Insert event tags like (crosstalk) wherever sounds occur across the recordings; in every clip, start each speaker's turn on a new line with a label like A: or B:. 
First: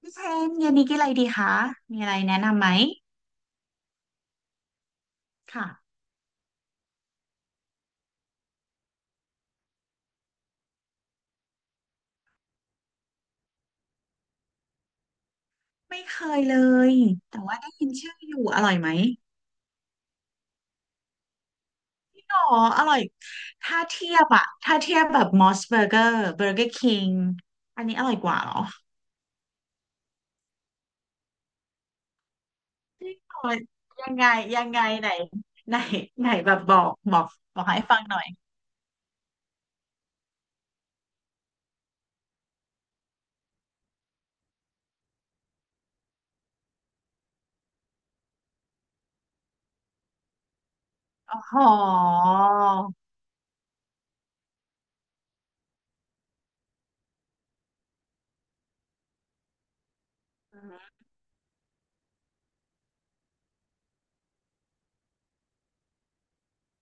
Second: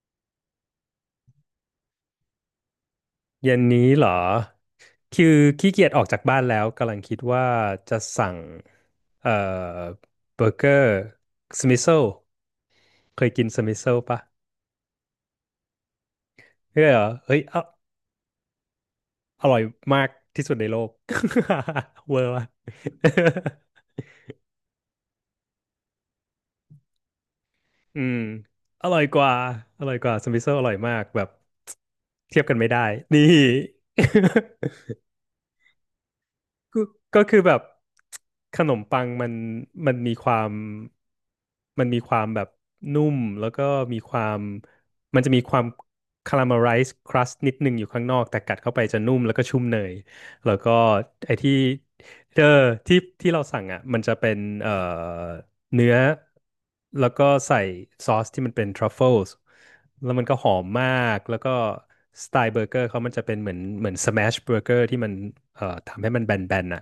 A: พี่เชนเย็นนี้กินอะไรดีคะมีอะไรแนะนำไหม
B: เย็นนี้เหรอ คือ
A: ค่ะ
B: ขี้เกียจออกจากบ้านแล้วกำลังคิดว่าจะสั่งเอ่อเบอร์เกอร์สมิโซ เคยกินสมิโซปะ
A: ไม่เคยเล
B: เฮ้ย
A: ย
B: เหรอเฮ้
A: แต่
B: ยอ
A: ว่าได้ยินชื่ออยู่อร่อยไหม
B: อร่อยมากที่สุดในโลก (laughs) เวอร์
A: อ๋อ
B: ว่ะ
A: อร่อยถ้าเทียบแบบมอสเบอร์เกอร์เบอร์เกอร์คิงอันนี้
B: (laughs) อื
A: อร่อย
B: ม
A: กว่าเหรอ
B: อร่อยกว่าอร่อยกว่าสมิโซอร่อยมากแบบเทียบกันไม่ได้
A: จริง
B: นี่
A: เหรอยังไงยังไง
B: (laughs)
A: ไหนไหนไหนแบบบอ
B: ก็
A: กบอ
B: ก็
A: ก
B: คือแบ
A: บ
B: บ
A: อกให้ฟังหน่อย
B: ขนมปังมันมันมีความมันมีความแบบนุ่มแล้วก็มีความมันจะมีความคาราเมลไรซ์ครัสนิดนึงอยู่ข้างนอกแต่กัดเข้าไปจะนุ่มแล้วก็ชุ่มเนยแล้วก็
A: อ
B: ไอ้ที่
A: ๋อ
B: เออที่เราสั่งอ่ะมันจะเป็นเนื้อแล้วก็ใส่ซอสที่มันเป็นทรัฟเฟิลส์แล้วมันก็หอ
A: อื
B: มมา
A: ม
B: กแล้วก็สไตล์เบอร์เกอร์เขามันจะเป็นเหมือนสแมชเบอร์เกอร์ที่มันทำให้มันแบนๆอ่ะ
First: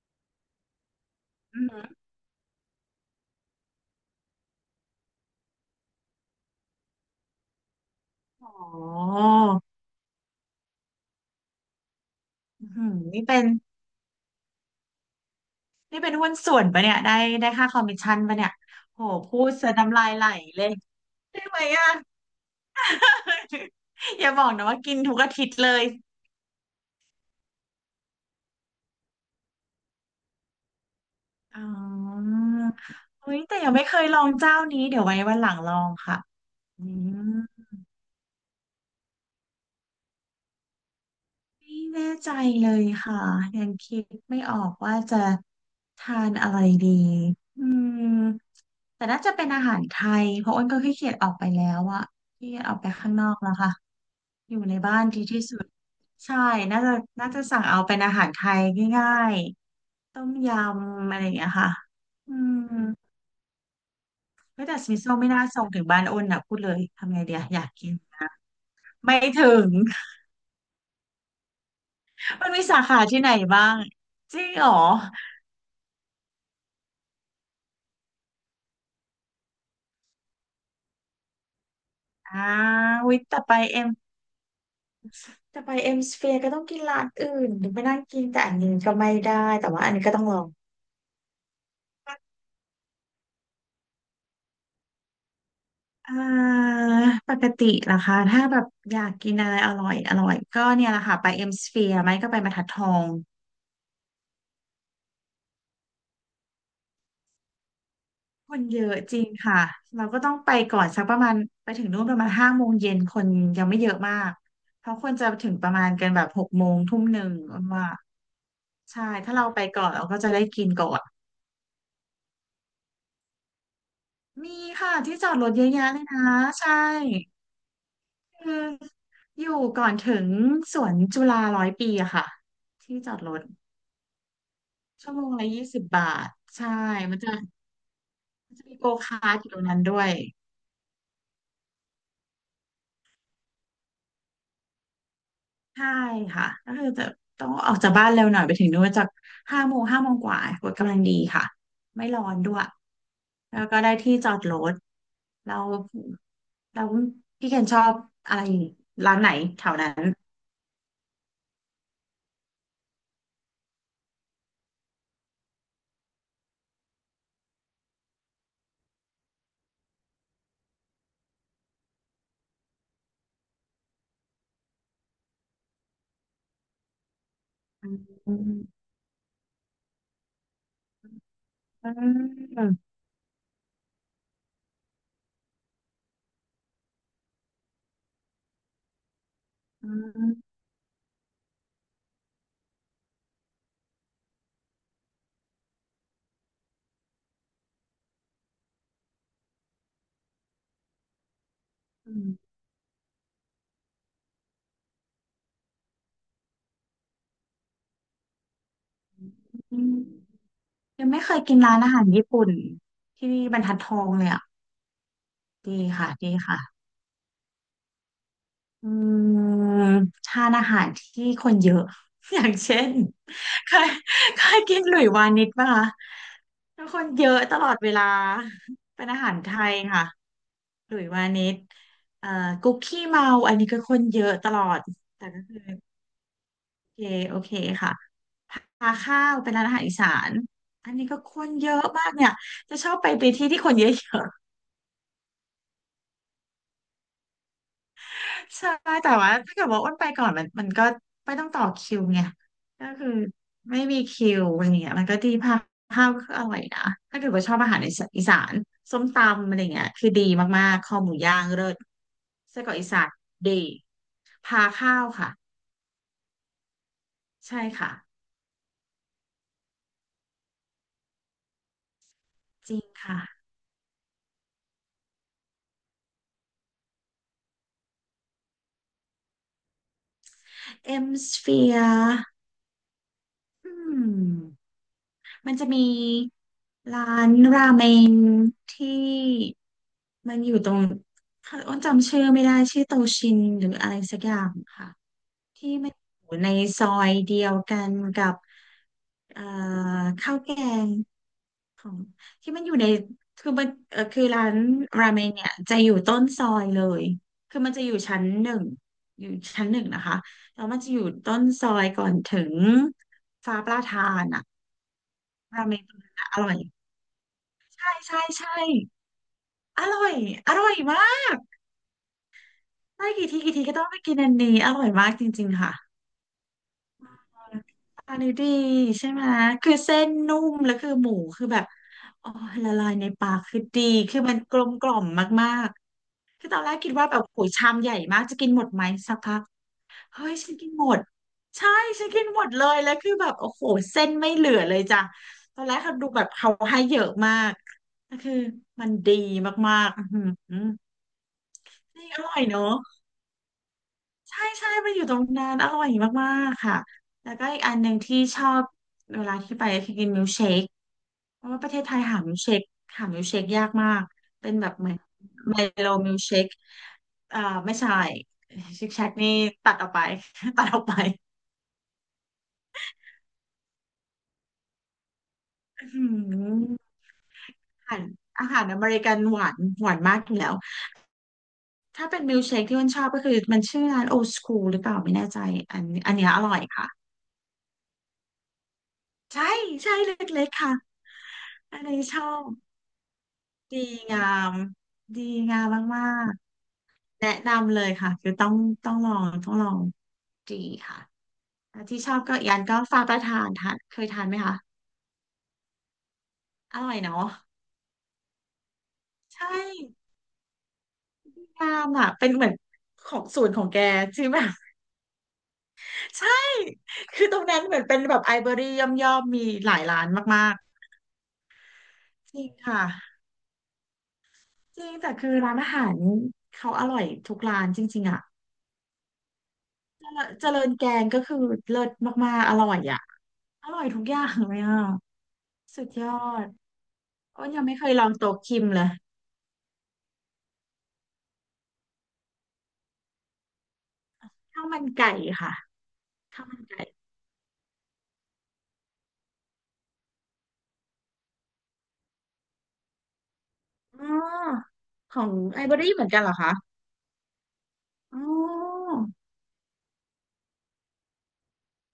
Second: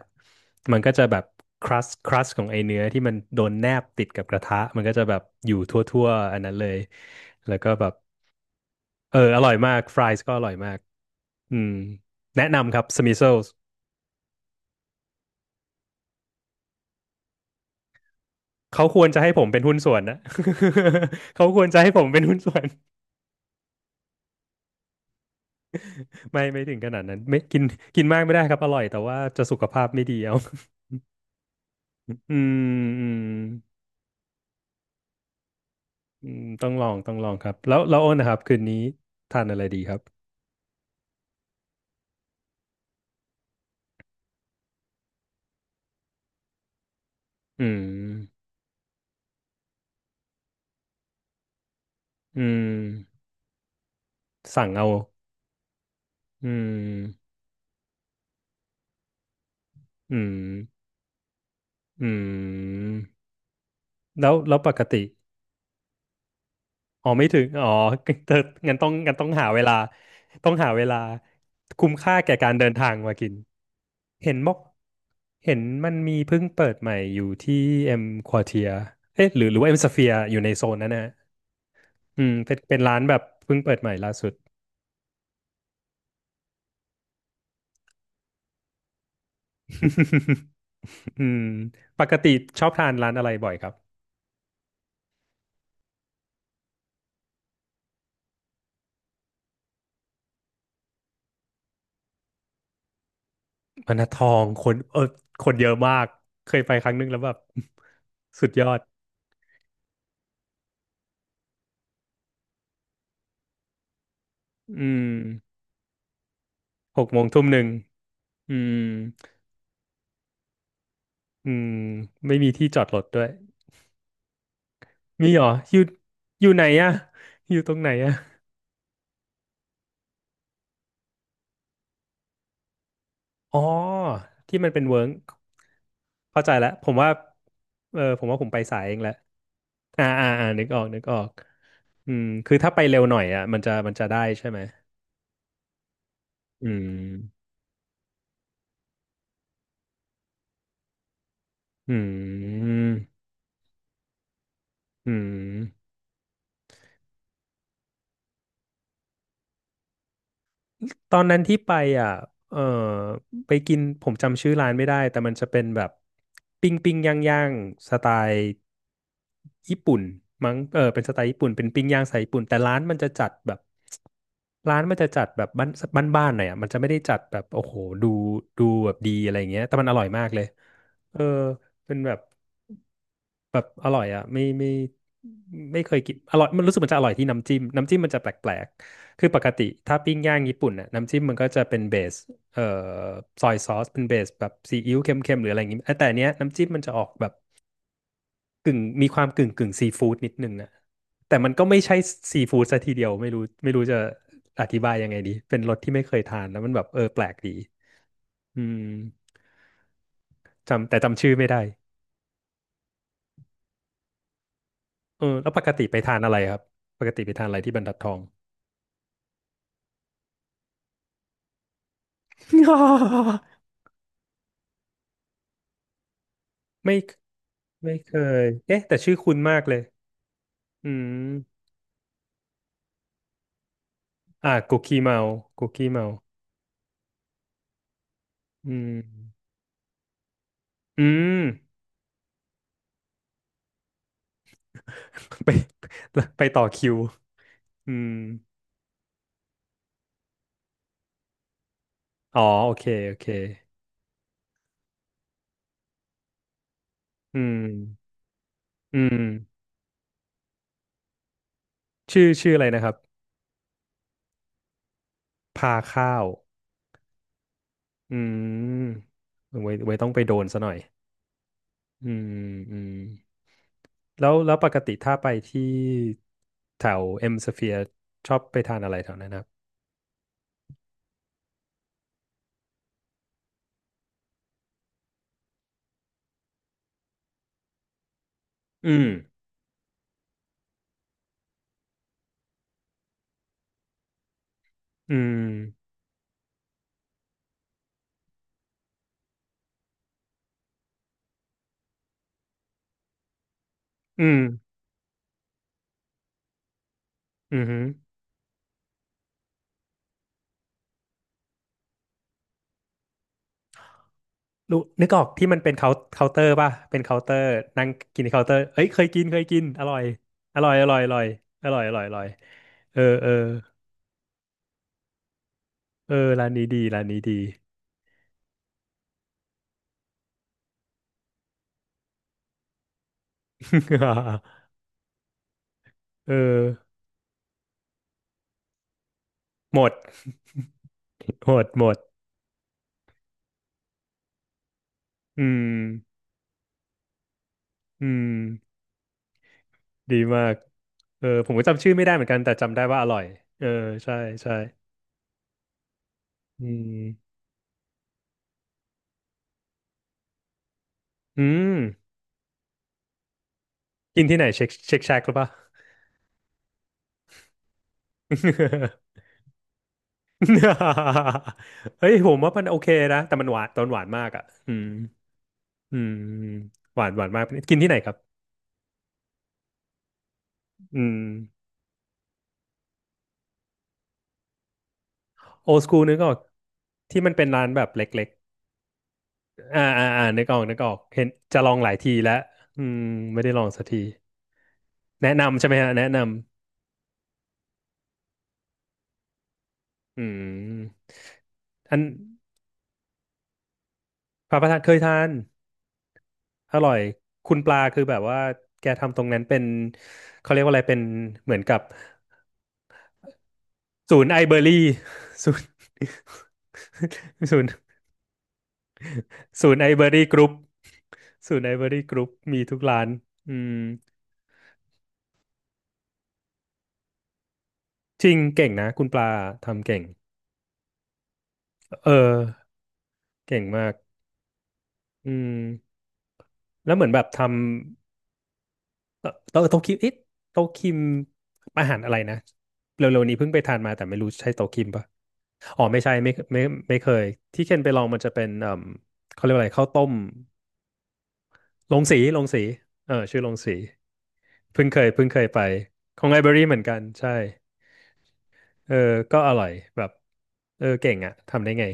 B: มันก็จะแบบ
A: อื
B: ค
A: ม
B: รัสครัสของไอเนื้อที่มันโดนแนบติดกับกระทะมันก็จะแบบอยู่ทั่วๆอันนั้นเลยแล้วก็แบบ
A: อ๋
B: เอ
A: อ
B: ออร่อยมากฟรายส์ก็อร่อยมากอืมแนะ
A: อื
B: นำครับ
A: ม
B: สมิ
A: นี่
B: โซ
A: เป็นนี่เป็นหุ้นส่วนปะเนี่ยได้ค่าคอมมิชชั่นปะเนี่ย
B: เขาค
A: โห
B: วรจะให้
A: พู
B: ผม
A: ด
B: เป็น
A: เสีย
B: หุ้นส่
A: น้ำ
B: วน
A: ลาย
B: นะ
A: ไหลเลย
B: (laughs)
A: ใช่
B: เขา
A: ไห
B: ค
A: ม
B: วรจะ
A: อ่ะ
B: ให้ผมเป็นหุ้นส่วน
A: (laughs) อย่าบอกนะว่ากินทุกอาทิตย์เลย
B: (laughs) ไม่ถึงขนาดนั้นไม่กินกินมากไม่ได้ครับอร่อยแต่ว่าจะสุขภาพไม่ดีเอา
A: อ๋อ
B: (laughs) อืมอื
A: เฮ้ยแต่ยัง
B: ม
A: ไม่เคยลองเจ้านี้เดี๋ยวไว้วันหลังลองค่ะ
B: อืมต้อง
A: อื
B: ลองต้องลองครับ
A: ม
B: แล้วโอ้นนะครับคืนนี้ทานอะไรดีครับ
A: ไม่แน่ใจเลยค่ะยังคิดไม่ออกว่าจะทานอะไรดีอื
B: อืม
A: มแต่น่าจะเป็นอาหารไทยเพราะอ้นก็ขี้เกียจออกไปแล้วอะ
B: อื
A: ขี้เกียจออกไปข้าง
B: ม
A: นอกแล้วค่ะอยู่
B: สั่ง
A: ใน
B: เอา
A: บ้านดีที่สุดใช่
B: อื
A: น่าจะ
B: ม
A: น่าจะสั่งเอาเป็นอาหารไทยง่ายๆ
B: อื
A: ต้
B: ม
A: มยำอะไรอย่างเงี้ยค่ะ
B: อื
A: อืม
B: มแล้ว
A: เฮ้ย
B: ป
A: แต่
B: ก
A: สมิ
B: ติ
A: โซไม่น่าส่งถึงบ้านอ้นอะพูดเลย
B: อ๋อ
A: ทำไง
B: ไม่
A: เดี
B: ถึ
A: ย
B: ง
A: อยา
B: อ๋อ
A: กกิน
B: (laughs) เธองั้นต้องงั้น
A: ไม่
B: ต้องหา
A: ถึ
B: เว
A: ง
B: ลาต้องหาเวลาคุ้มค่าแก่
A: (laughs) มั
B: กา
A: น
B: ร
A: มี
B: เดิน
A: สา
B: ทาง
A: ขา
B: มา
A: ที่
B: กิ
A: ไหน
B: น
A: บ้าง
B: เห็
A: จ
B: น
A: ริ
B: ม
A: ง
B: อก
A: เหรอ
B: เห็นมันมีเพิ่งเปิดใหม่อยู่ที่เอ็มควอเทียเอ๊ะหรือว่าเอ็มสเฟียอยู่ในโซนนั้นนะอืม
A: อ่า
B: เป็นร้านแบ
A: วิ
B: บเพิ่งเปิดใหม่ล่าสุด
A: แต่ไปเอ็มสเฟียร์ก็ต้องกินร้านอื่นถึงไปนั่งกินแต่อันนี้ก็ไม่ได้แต่ว่าอันนี้ก็ต้องลอง
B: (laughs) อืมปกติชอบทานร้านอะไรบ่อยครับ
A: อ่าปกติล่ะคะถ้าแบบอยากกินอะไรอร่อยอร่อยก็เนี่ยแหละค่ะไปเอ็มสเฟียร์ไหมก็ไปบรรทัดทอง
B: พนัททองคนเออคนเยอะมาก เคยไปครั้งนึงแล้วแบบ (laughs) สุ
A: ค
B: ดย
A: น
B: อ
A: เย
B: ด
A: อะจริงค่ะเราก็ต้องไปก่อนสักประมาณไปถึงนู่นประมาณห้าโมงเย็นคนยังไม่เยอะมาก
B: อื
A: เพราะค
B: ม
A: นจะถึงประมาณกันแบบหกโมงทุ่
B: ห
A: ม
B: ก
A: ห
B: โม
A: นึ่
B: ง
A: ง
B: ทุ่มหนึ่ง
A: ว่า
B: อืม
A: ใช่ถ้าเราไปก่อนเราก็จะได้กินก่อน
B: อืมไม่มีที่จอดรถด้วย
A: มีค่ะที่จ
B: มี
A: อด
B: เหร
A: ร
B: อ
A: ถเยอะ
B: อยู่
A: แยะเลยนะ
B: อยู่ไหน
A: ใช่
B: อะอยู่ตรงไหนอะ
A: คืออยู่ก่อนถึงสวนจุฬาร้อยปีอะค่ะที่จอดรถ
B: อ๋อที่มันเป็นเวิร์ก
A: ชั่วโมงละ20 บาท
B: เข้าใจ
A: ใช่
B: แล้วผมว่า
A: มันจะ
B: เออผมว่าผม
A: มัน
B: ไป
A: จะมี
B: สาย
A: โก
B: เองแหละ
A: คาร์ทอยู่ตรงนั้นด้ว
B: อ่า
A: ย
B: อ่าอ่านึกออกอืมคือถ้าไปเร็วหน่อยอ่ะมันจะได้ใช่ไหม
A: ใช่ค่ะ
B: อื
A: ก็คือจะต้
B: ม
A: องออกจากบ้านเร็วหน่อยไปถึงนู่นจากห้าโมงห้าโมงกว่ากดกำลังดีค่ะ
B: อื
A: ไม่ร้อนด้วย
B: ม
A: แล้วก็ได้ที่จอดรถ
B: อื
A: เรา
B: ม
A: เราพี่เคนชอบอะไรร้านไหนแถวนั้น
B: ตอนนั้นที่ไปอ่ะเออไปกินผมจำชื่อร้านไม่ได้แต่มันจะเป็นแบบปิ้งย่างสไตล์ญี่ปุ่นมั้งเออเป็นสไตล์ญี่ปุ่นเป็นปิ้งย่างสไตล์ญี่ปุ่นแต่ร้านมันจะจัดแบบบ้านบ้านๆหน่อยอ่ะมันจะไม่ได้จัดแบบโอ้โหดู
A: อืม
B: ดูแบบดีอะไรอย่างเงี้ยแต่มันอร่อยมากเลยเออ
A: อื
B: เป็นแบ
A: ม
B: บ
A: อืม
B: แบบอร่อยอ่ะไม่เคยกินอร่อยมันรู้สึกมันจะอร่อยที่น้ำจิ้มน้ำจิ้มมันจะแปลกๆคือปกติ
A: อื
B: ถ้าปิ้ง
A: ม
B: ย่างญี่ปุ่นน่ะน้ำจิ้มมันก็จะเป็นเบสเอ่อซอยซอสเป็นเบสแบบซีอิ๊วเค็มๆหรืออะไรอย่างงี้เอ้ยแต่อันเนี้ยน้ำจิ้มมันจะออกแบบกึ่งมีความกึ่งซีฟู้ดนิดนึงอ่ะแต่มันก็ไม่ใช่ซีฟู้ดซะทีเดียวไม่รู้จะอธิบายยังไงดีเป็นรสที่ไม่เคยทานแล้วมันแบบเออแปลกดีอืม
A: อืม
B: จำแต่
A: ยังไม่
B: จำชื่
A: เค
B: อ
A: ย
B: ไม่
A: กิน
B: ได้
A: ร้านอาหารญี่ปุ่นที่บรรทัดทองเลยอ่ะ
B: เออแล้วปก
A: ดี
B: ติไป
A: ค่ะ
B: ทาน
A: ดี
B: อะไรครั
A: ค่ะ
B: บปกติไปทานอะไรที่บรรทัดทอง
A: อืมทานอาหารที่คนเยอะ (laughs) อย่างเช่น
B: (laughs)
A: เคยเคยกินหลุยวานิชป่ะคะแล้ว
B: ไม่
A: คนเยอะตลอดเว
B: ไม่
A: ลา
B: เคยเอ๊ะแต่
A: เป็น
B: ชื่อ
A: อาหา
B: คุ้
A: ร
B: น
A: ไท
B: มากเล
A: ย
B: ย
A: ค่ะ
B: อื
A: หลุยวานิช
B: ม
A: เอ่อกุ๊กขี้เมาอันนี้ก็คนเยอะต
B: อ่า
A: ลอ
B: กุ
A: ด
B: กกี้เมา
A: แต่ก็คือ
B: กุกกี้เมา
A: โอเคโอเคค่ะ
B: อื
A: พาข้าว
B: ม
A: เป็นร้านอาหารอีสาน อัน
B: อื
A: นี้ก็ค
B: ม
A: นเยอะมากเนี่ย จะชอบไปที่ที่คนเยอะ
B: (laughs) ไปไปต่อคิวอืม
A: ๆ (laughs) ใช่แต่ว่าถ้าเกิดว่าอ้นไปก่อนมันก็ไม่ต้องต่อคิวไง
B: อ๋อโอเค
A: ก็คือ
B: โอเค
A: ไม่มีคิวอะไรเงี้ยมันก็ดีพาข้าวก็อร่อยนะถ้าเกิด
B: อื
A: ว่าชอบ
B: ม
A: อาหารอีสาน
B: อื
A: ส้ม
B: ม
A: ตำอะไรเงี้ยคือดีมากๆคอหมูย่างเลิศ
B: ชื่อ
A: ไส้
B: อะไร
A: กรอก
B: นะ
A: อี
B: ครับ
A: สานดีพาข้าวค่ะ
B: พาข้าว
A: ใช่ค่ะ
B: อืมไว้ต้องไปโดนซะหน่อยอืม
A: จ
B: อื
A: ริง
B: ม
A: ค่ะ
B: แล้วปกติถ้าไปที่แถวเอ็มสเฟียชอบไปทานอะไรแถวนั้นนะครับ
A: เอ็มสเฟียร์อืม มันจะมีร้านราเมงที่
B: อืม
A: มันอยู่ตรงอ้นจำชื่อไม่ได้ชื่อโตชินหรืออะไรสักอย่างค่ะ
B: อืม
A: ที่มันอยู่ในซอยเดียวกันกับเอ่อข้าวแกงของที่มันอยู่ในคือมันคื
B: อื
A: อ
B: ม
A: ร้านราเมงเนี่ยจะอยู่ต้นซอยเลย
B: อื
A: คือ
B: อ
A: มัน
B: หื
A: จะ
B: อ
A: อยู่ชั้นหนึ่งอยู่ชั้นหนึ่งนะคะแล้วมันจะอยู่ต้นซอยก่อนถึงฟ้าประทานอะ
B: รู้นึกออกที่มัน
A: รา
B: เป็
A: เม
B: น
A: ง
B: เคา
A: ตร
B: น์
A: งนั้น
B: เคา
A: อะ
B: น์
A: อ
B: เตอ
A: ร่
B: ร์
A: อย
B: ป่ะ เป็นเคาน์เตอร์นั่ง
A: ใช่
B: กินเคาน์เตอ
A: ใช่
B: ร์เอ้ยเคยกิน
A: อ
B: อร่อ
A: ร่
B: ย
A: อยอ
B: อ
A: ร่อ
B: ร่อ
A: ย
B: ยอร่อ
A: มา
B: ยอร่อย
A: ก
B: อร่อยอร่อยอร่อยเออ
A: ได้กี่
B: เออ
A: ทีกี่ทีก็ต้องไปกินอันนี้อร่อยมากจริงๆค่ะ
B: เออร้านนี้ดี
A: อันนี้ดีใช่ไหมคือเส้นนุ่มแล้วคือหมูคือแบบอ๋อละลายในปากคือดีคือมัน
B: (laughs)
A: กลมกล่อมมาก
B: เออ
A: ๆคือตอนแรกคิดว่าแบบโอ้ยชามใหญ่มากจะกินหมดไหมสักพัก
B: หมด
A: เฮ้ยฉันกินหมด
B: (laughs) หมด
A: ใช่
B: หมด
A: ฉันกินหมดเลยแล้วคือแบบโอ้โหเส้นไม่เหลือเลยจ้ะ
B: อื
A: ตอ
B: ม
A: นแรกเขาดูแบบเขาให้เยอะมาก
B: อื
A: ก็
B: ม
A: คือมันดีมากๆอือ
B: ดี
A: ห
B: มาก
A: ือ
B: เออผมก็จำชื่อไม่
A: นี่
B: ได้
A: อ
B: เหมือน
A: ร่
B: กั
A: อ
B: น
A: ย
B: แต่
A: เนอะ
B: จำได้ว่าอร่อยเออใช่
A: ใช่
B: ใช่
A: ใช่ไปอยู่ตรงนั้นอร่อยมากๆ
B: อื
A: ค่ะ แล้ว
B: ม
A: ก็อีกอันหนึ่งที่ชอบเวลาที่ไปคือกินมิลค์เชคเพ
B: อื
A: ราะว่าประ
B: ม
A: เทศไทยหามิลค์เชคหามิลค์เชคยากมาก
B: กินที่ไหน
A: เป็น
B: เช็
A: แบ
B: ค
A: บเหมือน
B: เช็คแชกหรือเปล่า
A: ไมโลมิลค์เชคอ่าไม่ใช่ชิคแชก
B: (laughs)
A: นี่ตัดออกไป (laughs) ตัดออกไป
B: (laughs) เฮ้ยผมว่ามันโอเคนะแต่มันหวานตอนหวานมากอ่ะอืมอื
A: อื
B: ม
A: ม
B: หวานหวานมากกินที่
A: อา
B: ไหน
A: หาร
B: ครับ
A: อาหารอเมริกันหวานหวานมากอยู่แล้ว
B: อืม
A: ถ้าเป็นมิลค์เชคที่มันชอบก็คือมันชื่อร้านโอ s สคูลหรือเปล่าไม่แน่ใจ
B: โอ
A: อัน
B: สกู
A: อั
B: นึ
A: น
B: ก
A: เนี้
B: อ
A: ย
B: อก
A: อร่อยค่ะ
B: ที่มันเป็นร้านแบบเล็ก
A: ใช่
B: ๆ
A: ใช่เ
B: นึ
A: ล็
B: ก
A: ก
B: ออ
A: ๆ
B: ก
A: ค่ะ
B: นึกออกเห็นจะลอ
A: อั
B: ง
A: น
B: หลาย
A: นี้
B: ที
A: ชอ
B: แล้ว
A: บ
B: อืมไม่ได้ลอง
A: ดี
B: สักที
A: งามดี
B: แนะ
A: งา
B: นำใช่
A: ม
B: ไหมฮะ
A: มา
B: แนะน
A: กๆแนะนำเลยค่ะคือต้องลองต้องลอง
B: ำอื
A: ดี
B: ม
A: ค่ะอ่ะ
B: อั
A: ที่
B: น
A: ชอบก็อีกอันก็ฟ้าประทานทานเคยทานไหม
B: ป
A: คะ
B: ลาประทานเคยทานอ
A: อร่
B: ร่
A: อ
B: อ
A: ย
B: ย
A: เนาะ
B: คุณปลาคือแบบว่าแกทำตรงนั้น
A: ใช่
B: เป็นเขาเรียกว่าอะไรเป็นเหมือน
A: งา
B: กับ
A: มอ่ะเป็นเหมือนของสูตรของแก
B: ศู
A: ใื
B: น
A: อ
B: ย์ไอ
A: แบบ
B: เบอรี่ศูนย์
A: (laughs) ใช่คือตรง
B: (laughs) ศู
A: นั้น
B: นย์
A: เหมือนเป็นแบบไอเบอรี่ย่อมมี
B: ศู
A: หลา
B: น
A: ย
B: ย์ไอ
A: ร้า
B: เบอ
A: น
B: รี่กรุ๊
A: มา
B: ป
A: ก
B: ศูนย์ไอเบอรี่กรุ๊ป
A: ๆจริง
B: มีทุก
A: ค่ะ
B: ร้านอืม
A: จริงแต่คือร้านอาหารเขาอร่อยทุกร้านจริงๆอ่ะ
B: จริงเก่งนะคุณปลาทำเก่ง
A: เจริญแกงก็คือเลิศ
B: เออ
A: มากๆอร่อยอ่ะ
B: เก่ง
A: อร่อย
B: มาก
A: ทุกอย่างเลยอ่ะ
B: อื
A: สุด
B: ม
A: ยอด
B: แล้วเหมือนแบบ
A: อ้น
B: ทำ
A: ยังไม่เคยลองโต๊ะคิมเลย
B: โต๊ะคิมเอ๊ะโต๊ะคิมอาหารอะไรนะเร็วๆนี้เพิ่งไปทานมาแต่ไม่รู้ใช่
A: ข้าว
B: โต๊ะ
A: มั
B: คิ
A: น
B: มปะ
A: ไก่ค่ะ
B: อ๋อไม่ใช่ไม่
A: ข้าวมั
B: ไม่
A: นไก่
B: ไม่เคยที่เคนไปลองมันจะเป็นเขาเรียกว่าอะไรข้าวต้มลงสีลงสีเออชื่อลงสี
A: อ๋อ
B: เพิ่งเคย
A: ข
B: เพิ่
A: อ
B: ง
A: ง
B: เคยไป
A: ไอเบอรี่เหมือนกั
B: ข
A: น
B: อง
A: เหรอ
B: ไลบรา
A: คะ
B: รีเหมือนกันใช่
A: อ๋อ
B: เออก็อร่อยแบบเออเก่งอะทำได้ไง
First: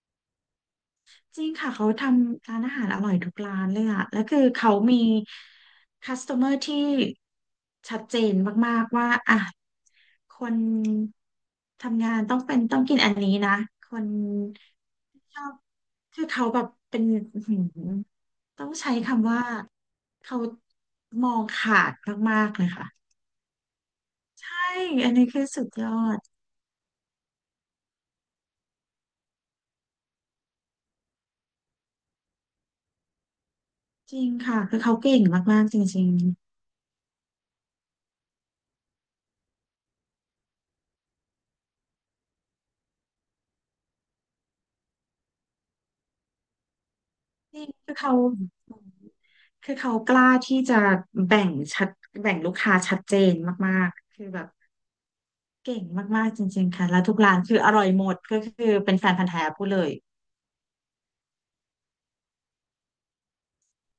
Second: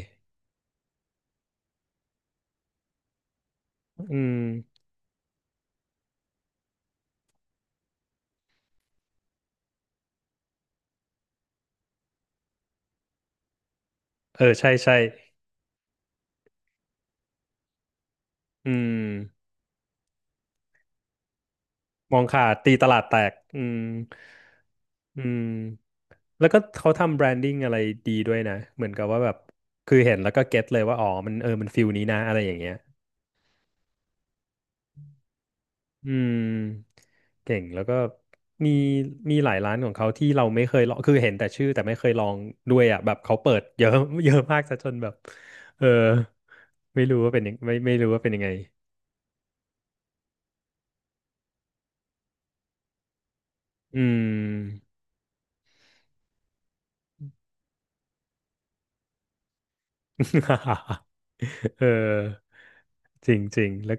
A: จริงค่ะเขาทำร้านอาหารอร่อยทุกร้านเลยอะ
B: อื
A: แล้วคื
B: ม
A: อเขามี customer ที่ชัดเจนมากๆว่าอ่ะคนทำงานต้องเป็นต้องกินอันนี้นะคน
B: เออใช่ใช่
A: ชอบคือเขาแบบเป็นอื้อหือต้อ
B: อื
A: งใช้
B: ม
A: คำว่าเขามองขาด
B: มอง
A: มา
B: ขา
A: ก
B: ด
A: ๆเลย
B: ตีต
A: ค่ะ
B: ลาดแตกอืม
A: ใช่อัน
B: อื
A: นี้คื
B: ม
A: อสุดยอด
B: แล้วก็เขาทำแบรนดิ้งอะไรดีด้วยนะเหมือนกับว่าแบบคือเห็นแล้วก็เก็ตเลยว่าอ๋อมันเออมันฟิลนี้นะอะไรอย่างเงี้ย
A: จริงค่ะคือเขาเก่งมากๆจริ
B: อื
A: ง
B: มเก่งแล้วก็มีมีหลายร้านของเขาที่เราไม่เคยลองคือเห็นแต่ชื่อแต่ไม่เคยลองด้วยอ่ะแบบเขาเปิดเยอะเยอะมากซะจนแบบเออไม่รู้ว่าเป็นยั
A: จ
B: ง
A: ริง
B: ไม่
A: คื
B: ไม่
A: อ
B: รู้
A: เขา
B: ว่าเป็นยังไง
A: คือเขากล้าที่จะแบ่งชัดแบ่งลูกค้าชัดเจนมาก
B: อืม
A: ๆคือแบบเก่งมากๆจริงๆค่ะแล้วทุกร้านคืออร่อยหมดก็คือเป็นแฟนพันธุ์แท้พูดเลย
B: (laughs) เออจริงจริงแล้ว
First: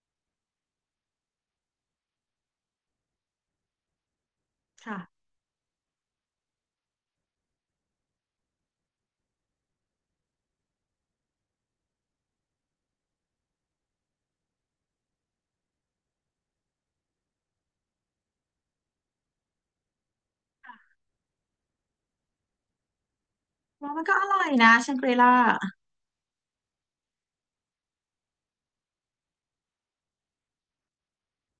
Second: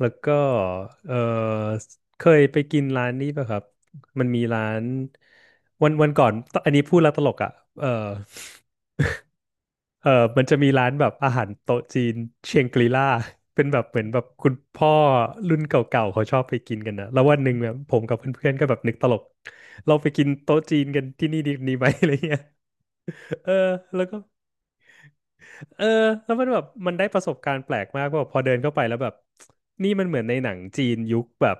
B: แล้วก็เออเคยไปกินร้านนี้ป่ะครับมันมีร้าน
A: ค่ะ
B: วันก่อนอันนี้พูดแล้วตลกอ่ะเออ เออมันจะมีร้านแบบอาหารโต๊ะจีนเชียงกรีล่า (laughs) เป็นแบบเหมือนแบบคุณพ่อรุ่นเก่าๆเขาชอบไปกินกันนะแล้ววันหนึ่งเนี่ยผมกับเพื่อนๆก็แบบนึกตลกเราไปกินโต๊ะจีนกันที่นี่ดีไหม (laughs) อะไรเงี้ยเออ
A: ว่า
B: แล้
A: มัน
B: ว
A: ก็
B: ก็
A: อร่อยนะแชงกรีล่า
B: เออแล้วมันแบบมันได้ประสบการณ์แปลกมากว่าแบบพอเดินเข้าไปแล้วแบบนี่มันเหมือนในหนังจีนยุคแบบ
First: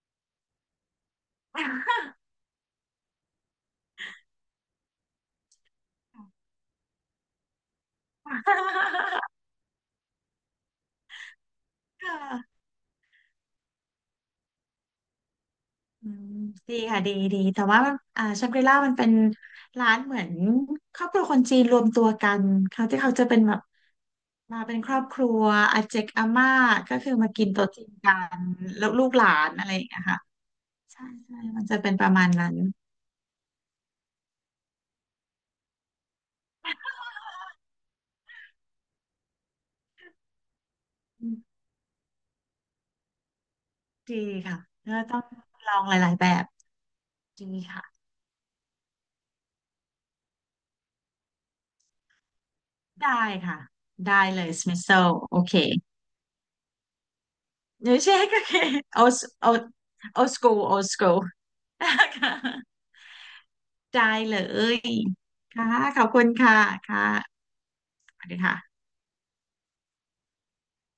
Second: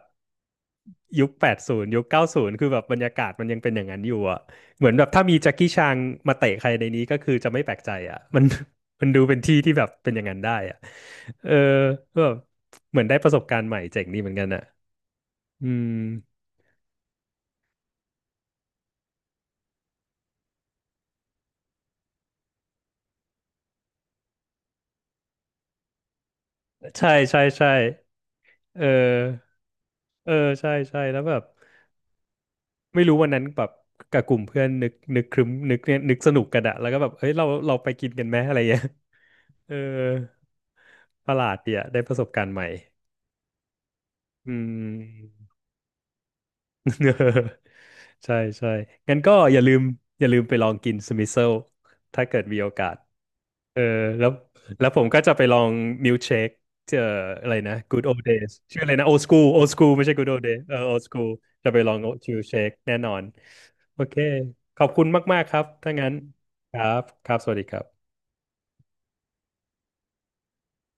B: ยุคแปดศูนย์ยุคเก้าศูนย์คือแบบบรรยากาศมันยังเป็นอย่างนั้นอยู่อ่ะเหมือนแบบถ้ามีแจ็คกี้ชางมาเตะใครในนี้ก็คือจะไม่แปลกใจอ่ะมัน (laughs) มันดูเป็นที่ที่แบบเป็นอย่างนั้นได้อ่ะเออ
A: ค
B: แบบ
A: ่ะ
B: เหมือนได้ประสบการณ์ใหม่เจ๋งดีเหมือนกันอ่ะอืม
A: อืมดีค่ะดีดีแต่ว่าอ่าชังกรีล่ามันเป็นร้านเหมือนครอบครัวคนจีนรวมตัวกันเขาที่เขาจะเป็นแบบ มาเป็นครอบครัวอาเจกอาม่าก็
B: ใช่
A: คือมา
B: ใช่
A: กินโต๊ะ
B: ใช่
A: จีนกัน
B: เอ
A: แล้วลูกหลา
B: อ
A: นอะไรอย่างเงี้ยค่ะ
B: เออใช่ใช่
A: ใช่
B: แล้วแบ
A: ใช่
B: บ
A: มันจะเป็นประมาณนั้น
B: ไม่รู้วันนั้นแบบกับกลุ่มเพื่อนนึกครึ้มนึกเนี่ยนึกสนุกกันอะแล้วก็แบบเฮ้ยเราไปกินกันไหมอะไรเงี้ยเออ
A: อื
B: ประหลาด
A: ม
B: ดีอะได้ประสบการณ์ใหม่
A: ดี
B: อื
A: ค่ะก็ต้อง
B: ม
A: ลองหลายๆแบบดี
B: (laughs)
A: ค่ะ
B: ใช่ใช่งั้นก็อย่าลืมไปลองกินสมิโซ e ถ้าเกิดมีโอกาส
A: ได้ค่ะ
B: เออ
A: ได้
B: แล้ว
A: เลยสมิ s
B: แล้ว
A: โซ
B: ผมก็จะ
A: โอ
B: ไปล
A: เค
B: องมิลเชคเอ่ออะไรนะ
A: เดี๋ยว
B: Good
A: เช็
B: Old
A: คโอ
B: Days
A: เค
B: ชื่ออะไร
A: โอ
B: นะ
A: ส
B: Old School
A: โอ
B: Old School ไม่ใช่
A: โอ
B: Good
A: ส
B: Old
A: กู
B: Days เอ
A: โอ
B: อ
A: ส
B: Old
A: กู
B: School จะไปลองชิ
A: ค่ะ
B: ลเช
A: (laughs)
B: คแน่นอนโอ
A: ได้
B: เค
A: เล
B: ขอบ
A: ย
B: คุณมากๆครับ
A: ค่ะ
B: ถ้า
A: ขอบ
B: งั้น
A: คุณค่ะ
B: ครับ
A: ค่ะ
B: ครับสวัสดีครับ
A: สวัสดีค่ะ